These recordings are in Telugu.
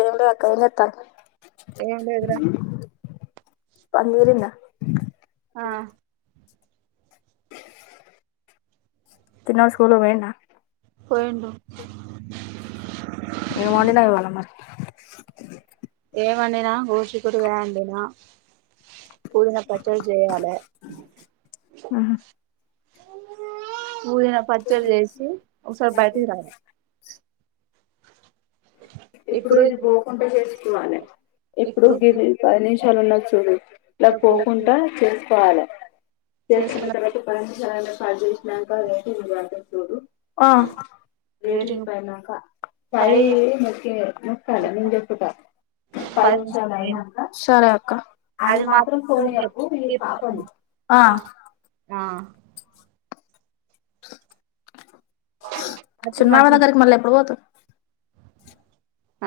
ఏంటిది అక్క ఏం చెత్తనవ్ ఏం లేదురా పని తిరిందా ఆ చిన్నోడు స్కూలుకు పోయిండా పోయిండు ఏం వండినవ్ ఇవాల మరి ఏం వండినా గోడ్ చిక్కుడుగాయ వండినా పుదినా పచ్చడి జేయాలే ఉహు. పూదిన పచ్చడ్జేసి ఒక్సారి బయటికి రారా ఇప్పుడు ఇది బోకుంటే జేసుకోవాలే ఇప్పుడు గిదీ పది నిమిషాలున్నది చూడు ఇలా పోకుంటా చేస్కోవాలే చేస్కున్న చేసుకున్న తర్వాత పది నిముషాలైన పదీ నాకా వేట రేటింగ్ వివాదం సూడు ఫైవ్ ఆ క్కే వస్తాలే నేంజెప్పుతా పది నిమిషాలు సరే అక్క అది మాత్రం ఆఁ ఆఁ అసలు మంచి చిన్నావనగర్క్ మల్లెప్పుడు పోతావ్ ఆ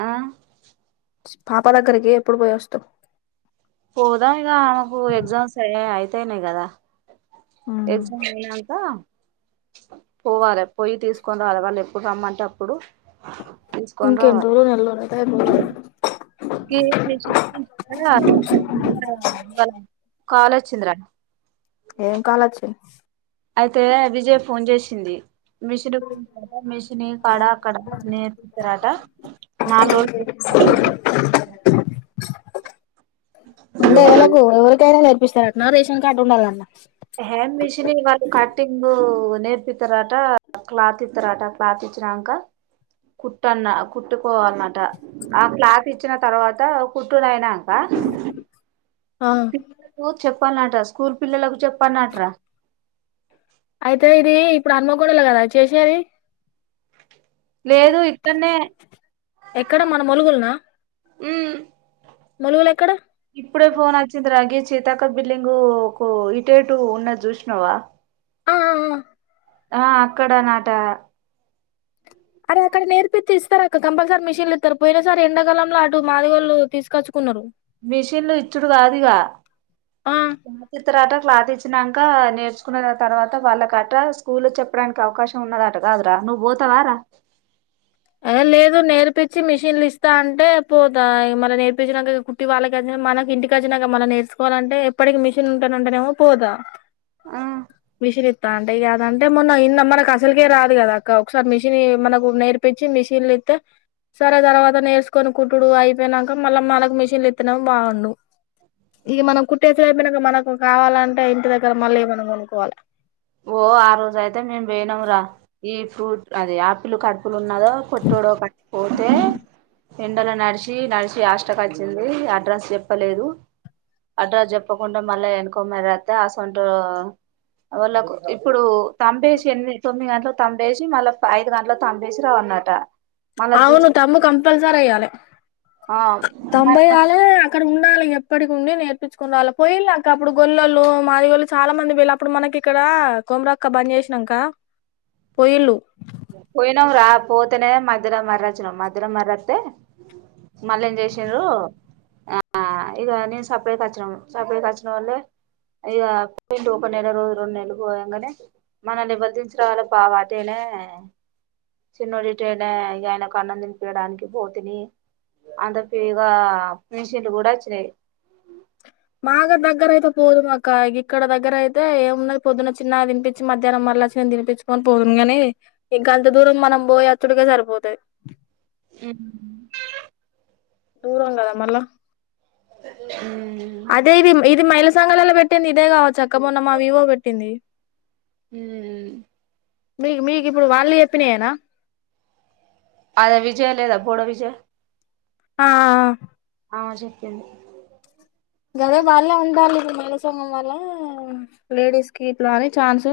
పాప దగ్గర్కీ ఎప్పుడు పొయ్యొస్తవ్ పోతా ఇగా ఆమెకు ఎగ్జామ్స్ అయితానాయి కదా ఎగ్జామ్ ఐనాకా పోవాలే పోయి తీసుకొని రాలే వాల్లెప్పుడ్రమ్మంటే అప్పుడు తీసుకొని ఇంకెండ్రోలు నెల్లూరైతాయ్ బోతాయ్ కే ఫ్రిజ్ లో మైతాయ్ ఆడాయ్ ఆడాయ్ కాల్ లొచ్చిందిరా ఏం కాల్ వచ్చింది ఐతే విజయ ఫోన్ జేసిందీ మిషన్ కుట్టే కాడ మిషనీ కాడ అక్కడ నేర్పిస్తరట నాల్రోజులు అంటే రోజులు ఎవలకూ ఎవరికైనా నేర్పిస్తారటనా రేషన్ కార్డు ఉండాల [unintelligible] హ్యాండ్ మిషనింగ్ వాళ్ళు కటింగూ నేర్పిత్తరటా క్లాత్ ఇత్తరట క్లాత్ ఇచినాంక కుట్టన్న కుట్టుకోవాల్నట ఆ క్లాత్ ఇచ్చిన తర్వాతా కుట్టునైనా ఆ ఆ పిల్లలకూ చెప్పాల్నట స్కూల్ పిల్లలకు చెప్ పన్నాట్రా ఐతే ఇదీ ఇప్పుడు అమ్మకోడలు కదా చేసేదీ లేదూ ఇక్కడనే ఎక్కడ మన ములుగులనా ఊఁ ములుగులు ఎక్కడ ఇప్పుడే ఫోనొచ్చింది రా గ్గిచ్ సీతక్క బిల్డింగూ కూ ఇటు ఇటూ ఉన్నది జూసినవా ఆ ఆ ఆ అక్కడ నాట అరే అక్కడ నేర్పి తీస్ ఇస్తారు అక్కడ కంపల్సరీ మిషన్లు ఇస్తారు పోయిన సార్ ఎండాకాలంలో అటు మాదిగళ్ళు తీసుకొచ్చుకున్నారు మిషిన్ లు ఇచ్చుడు కాదు ఇగా ఆ క్లాత్ ఇతరాట క్లాత్ ఇచ్చ నంక నేర్చుకున్న తర్వాత వాళ్ళకట స్కూల్ చెప్పడానికి అవకాశం ఉన్నదట కాదురా నువ్వు పోత వార ఏ లేదు నేర్పి వచ్చి మిషన్లు ఇస్తా అంటే పోతా ఈ మల్ల నేర్పించినాక కుట్టి వాళ్ళకిచ్చ మనకి ఇంటికిచ్చినా మ నేర్ తీసుకోవాలంటే ఎప్పటికి మిషన్ ఉంటానంటేనేమో పోతా ఆ మిషన్ ఇ తా అంటే ఇగ అది అంటే మొన్న [unintelligible] మనకు అసలుకే రాదు కదా అక్క ఒకసారి మిషన్ మనకు నేర్ పెచ్చి మిషిన్ ఇతే సరే తర్వాత నేరస్ కొని కుట్డు అయిపోయినాక మళ్ళ మనకు మిషన్ ఇతనెమో బాగుండు ఇ మనం కుట్టేస [unintelligible] మనకు కావాలంటే ఇంటి దగ్గర మళ్ళీ మనం కొనుకోవాలి ఓ ఆ రోజు అయితే మేము పినాం రా ఈ ఫ్రూట్ అది ఆపిల్ కడుపులు ఉన్ న్నదో పట్టుడో కట్టి పోతే ఎండలో నడిచి నడిచి హస్టక్ వచ్చింది అడ్రస్ చెప్పలేదు అడ్రాస్ చెప్పకుండా మళ్ళా వెనుకొమస్త అసంట వాళ్ళ ఇప్పుడు తంబేసి ఎన్ని తొమ్మిది గంటల తంపేసి మళ్ళా ఐదు గంటలు తంపేసి రావ అన్నట అవును తమ్ము కంపల్సర అయాలి ఆ తంబ మరి అయ్యాల అక్కడ ఉండాలి ఎప్పటికి ఉండి నేర్పించుకుని రావాలి పయ్యిలాక అప్పుడు గల్లలు మాదిగొళ్ళు చాలా మంది వేళి అప్పు మనకి ఇ ఇక్కడ కొమరాక్క బంద చేసినాంక పోయినా రా పోతేనే మధ్యలో మర్రచ్చిన మధ్యలో మర్రస్తే మళ్ళా ఏం చేసారు ఆ ఇది నను సప్పడ కా సపడ కాచన వల్లే ఇ ఒక నెల రోజు రెండు నెల పోయానే మనల్ని బర్ధించ రాాల బవాదేనే చిన్నోడిటనే ఆయనకు ఆనందినిపయడానికి భతిని అంత పగా మిషన్లు కూడా వచ్చినాయి మాగ దగ్గర అయిత పోదు మగా ఇ ఇక్కడ దగ్గర అయితే ఏమున్నది పొద్దున్న చిన్న తిపించి మధ్యాహ్నం మరళ వచ్చి నే తినిపించుకొని పోద్దునుగాని ఇంకాంత దూరం మనం పోయి అతుడుగా సరిపోతుది ఆ దూరం కదా మళ్ళా అ అదే ఇది ఇది మైల సంంగలలో పెట్టింది ఇదే కావచ్చు అక్కపోన్న మా వివో పెట్టింది మీకు మీకు ఇప్పుడు వాళ్ళు చెప్పినాయేనా అదే విజయ లేదా బోడ విజయ్ ఆ చెప్పింది గర వాళ్ళ్య ఉంటాల కసమం వల్ల లేడీస్ కి ఇట్లా అని ఛాన్స్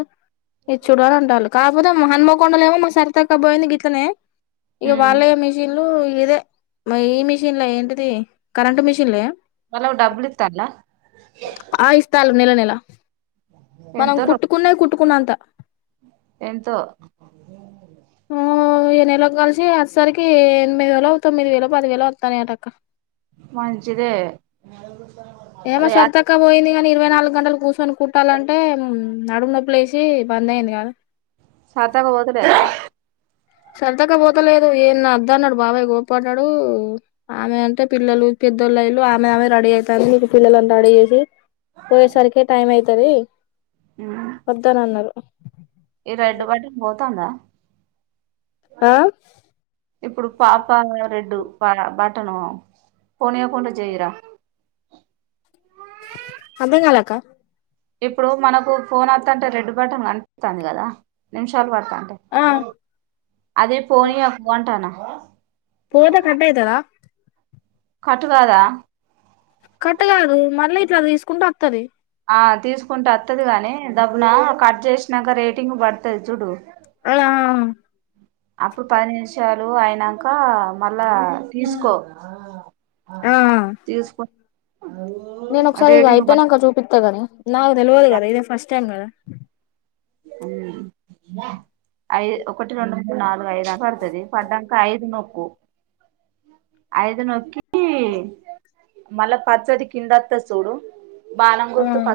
ఇచ్చుడు అని అంటారు కాకపోతే మా హన్మకొండలే ఏమో మా సరి తక్క పోయింది గితనే ఇక ఉమ్ వాల్య మిషిన్ అలు ఇదే ఈ మిషన్లే ఏంటిది కరెంటు మిషన్లే వాళ్ళకు డబ్బులు ఇస్తాలా ఆ ఇస్తాలు నెల నెల మనం ఎంతో కుట్టుకున్న కుట్టుకున్నంత ఎంతో ఈ నెలకి కలిసి అదిసరికి ఎనిమిది వేలు తొమ్మిది వేలు పది వేలు వస్తానే అటక్క మంచిదే ఏమ అలా సర్తాక పోయిని కాని ఇరవై నాలుగు గంటలు కూర్చొని కుట్టాలంటే నడుము నొప్పులు వేసి బంద అయ్యంది కదా తాటాకు పోత లేదా సరదాగా పోతలేదు ఏ అద్ద అన్నాడు బాబాయ్ గప్పన్నాడు ఆమె అంటే పిల్లలు ఇద్దరులు ఆమె ఆమె రెడీ అవుతా మీ పిల్ల అ రడీ చేసి పోయ సార్కే టైమ్ అయితే దీ ఈ రెడ్ బటన్ బతుందా ఆ ఇప్పుడు పాప రెడ్డు బ బాట్టను పోనియా కొంట చేయరా అర్థం కలేదు అక్క ఇప్పుడు మనకు ఫోన్ వత్తంటే రెడ్ బటన్ కనిపితుంది కదా నిమిషాలు పడు ంట ఆ అదే పోనీ పోంటానా పోతే కట్ అయేటదా కటుకదా కట్ట కాదు మళ్ళీ ఇట్లా అ తీసుకుంటూ అతది ఆ తీసుకుంటే వస్తుది కాగాని దడబ్బున కట్ చేసినాక రేటింగ్ పడుతుది చూడు ఆ అప్పుడు పది నిమిషాలు అయినాంక మళ్ళా తీసుకో ఆ తీస్కోన్ నేను ఒకసారి ఇది అయిపోయినాంక చూపిత్తా గాని హ్మ్ ఐద్ ఒకటి రెండు మూడు నాలుగు ఐదు అని పడతది పడ్డాంక ఐదు నొక్కు ఐదు నొక్కి మళ్ల పచ్చది కింద వత్తది సూడు బాణం ఆ గుర్తు ప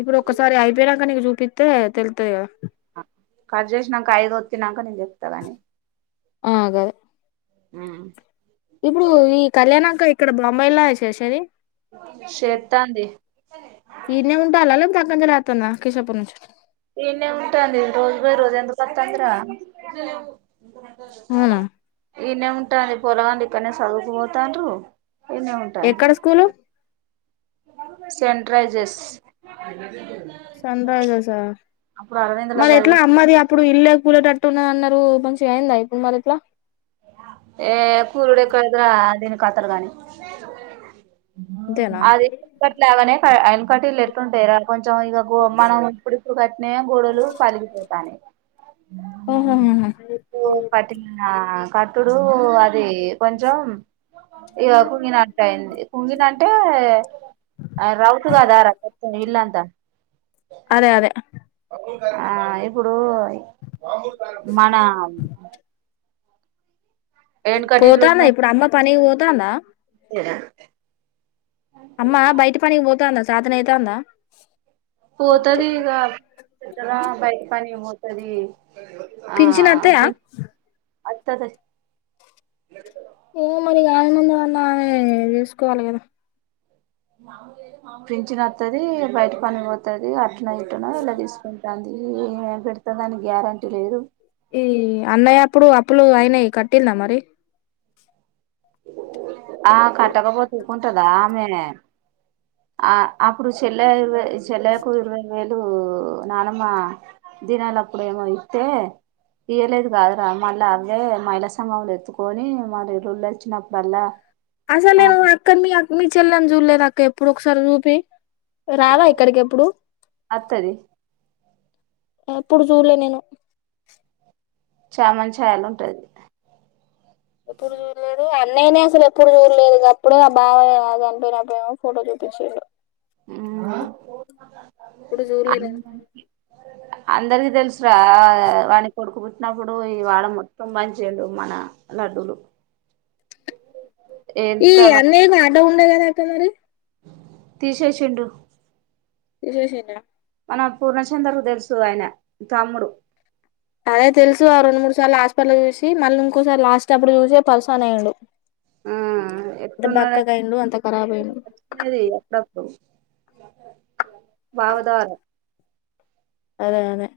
ఇప్పుడు ఒక్కసారి అయిపోయినాంక నీకు చూపిత్తే తెలుత్తది గదా కట్ చేసినాంక ఐదు వత్తినాంక నీకు చెప్తా గాని ఆ గదే ఉమ్ ఇప్పుడు ఈ కళ్యాణ్ అంకుల్ ఇక్కడ బొంబాయ్ లోన చేసేది. షేత్తంది అన్నం తిని వత్తన్నా కృష్ణా పూర్ నుంచి ఈన్నే ఉంటాంది రోజు పోయి రోజు ఎందుకొత్తంది రా అవునా ఈన్నే ఉంటాంది పొరగాండ్లు ఇక్కన్నే చదువుకు పోతాండ్రు ఈన్నే ఉంటాది ఎక్కడ స్కూలు సెంట్రైజెస్ సన్ రైజర్సా అప్పుడు అరవిందులో మరి ఎట్లా చదివి అమ్మది అప్పుడు ఇల్లే కూలేటట్టున్నది అన్నార్ రు మంచిగా అయిందా ఇప్పుడు మరి ఇట్లా ఏ కూలుడు ఎక్కడైతది ఆళ్ళు ఎందుకు వత్తారు గాని అంతేనా అది ఎప్పటిలాగానే ప ఎనకటిల్లు ఎట్లుంటాయి రా కొంచెం ఇగా గో మనం ఇప్పుడిప్పుడు కట్టిన్నయ్యే గోడలు పలిగిపోతాండాయి [unintelligible] ఓ కట్టిన కట్టుడు అది కొంచెం ఇగా కుంగినట్టయింది కుంగిన అంటే ఆ రౌతు గదార మొత్తం ఇల్లాంతా అదే అదే ఆ ఇప్పుడు మన వెనుకటిల్లు పోతాందా ఇప్పుడు అమ్మ పనికి పోతాందా? అడా అమ్మ బయట పనికికి పోతాందా చేతనైతాందా? పోతది ఇగ ఇక్కడ బయట పనికి పోతది. ఆ పింఛనోత్తయ్య? అత్తది ఇగ మరి ఆయనన్న ఏమన్నా చేస్కోవాలి గదా పింఛనొత్తది బయట పనికి పోతది అట్టనో ఇట్టనో ఇలా తీసుకుంటాంద్ ఈమె పెడతదని గ్యారంటీ లేదు. ఈ అన్నాయి అప్పుడు అప్పులు అయినయి కట్టిందా మరి ఆ కట్టకపోతే ఊకుంటదా ఆమె ఆ అప్పుడు చెల్లె ఇరవై చెల్లకు ఇరవై వేలు బ్బులు నానమ్మ దినాలప్పుడేమో ఇత్తే ఇయ్యలేదు కాదు రా మళ్ళా దే మహిళ సంఘం లో ఎత్తుకొని మరి రోళ్ళు వచ్చినప్పుడల్లా అసలు ఆ నేను అక్కని మీ మీ చెల్లెని చూడలేదు అక్క ఎప్పుడు ఒకసారి సూపి రాలే ఒక్కడికి ఎప్పుడు ఎప్పుడు అత్తది ఎప్పుడు చూళ్ళే నేను చామంచాయ లో ఉంటది ఎప్పుడు చూళ్ళేదు అయ్ నేనే అసలు ఎప్పుడు చూడలేదు అప్పుడే ఆ బావ చనిపోయినప్పుడేమో ఫోటో చూపించిండు మ్ ఇప్పుడు అ చూడలేదు అందరికి తెలుసు అ వాడికి కొడుకు పుట్టినప్పుడు ఈ వాడ మొత్తం పంచ్చ లు మన లడ్డూలు ఈ ఎంత మం అన్నయకి ఆటో ఉండేయి గదా అక్క మరి తీసేసిండు తిశేశిండా మన పూర్ణచంద్ర కు తెలుసు ఆయన తమ్ముడు అదే తెలుసు ఆ రెండు మూడు సార్లు హాస్పిటల్ చూసి మళ్ళీ ఇంకోసారి లాస్ట్ అప్పుడు చూసే పల్స అన్ అయ్యండు ఆ అంత ఎట్టున్నాడు బక్కగాయిండు అంత కరాబ అయిండు భవదార అదే అదే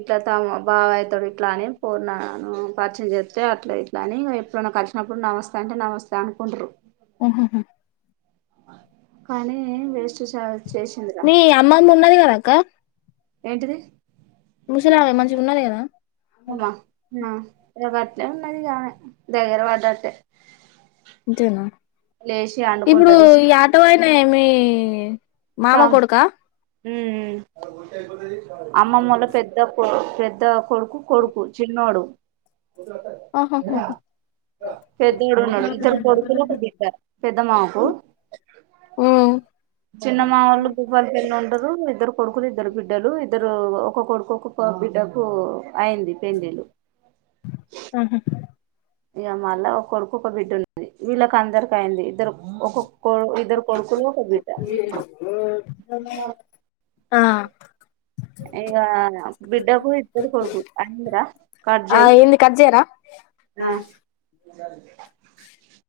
ఇట్లా తము బావ యయితడు ఇట్లా అనే పోరున నను పరిచయం చేస్తే అట్లా ఇట్లా అని ఎప్పుడైనా కలిసినప్పుడు నమస్తే అంటే నమస్తే అనుకుంటరు పనీ వేస్ట్ చేసిందిరా మీ అమ్మమ్మ ఉన్నది గదాక్క ఏంటిది ముసలావే మంచిగా ఉన్నది గదా ఆగట్లే ఉన్నది గామే దగ్గరవాడట్టే అంతేనా ఇప్పుడు అండుకుంటది ఈ ఆటోయేనా ఏమి మామ కొడుకా మ్ అమ్మమ్మోళ పెద్ద పెద్ద కొడుకు కొడుకు చిన్నోడు ఆహాహ పెద్దోడు ఉన్నాడు ఇతరు కొడుకులు ఒక బిడ్డా పెద్ద మామకు ఉ చిన్న మా వాళ్ళు భూప్పల్ పెళ్లి లో ఉండరు, ఇద్దరు కొడుకులు ఇద్దరు బిడ్డలు ఇద్దరు ఒక కొడుకు ఒక బిడ్డ కు అయింది పెళ్ళి లు ఆహా ఇగా మళ్ళా ఒక కొడుకు ఒక బిడ్డ ఉంది వీళ్ళకి అందరికయింది ఇద్దరు ఒక కొ ఇద్దరు కొడుకులు ఒక బిడ్డ ఆ ఇగా బిడ్డకు ఇద్దరు కొడుకు అఐందిరా ఆ కర్జయి ఏంది కట్ చేయరా ఆ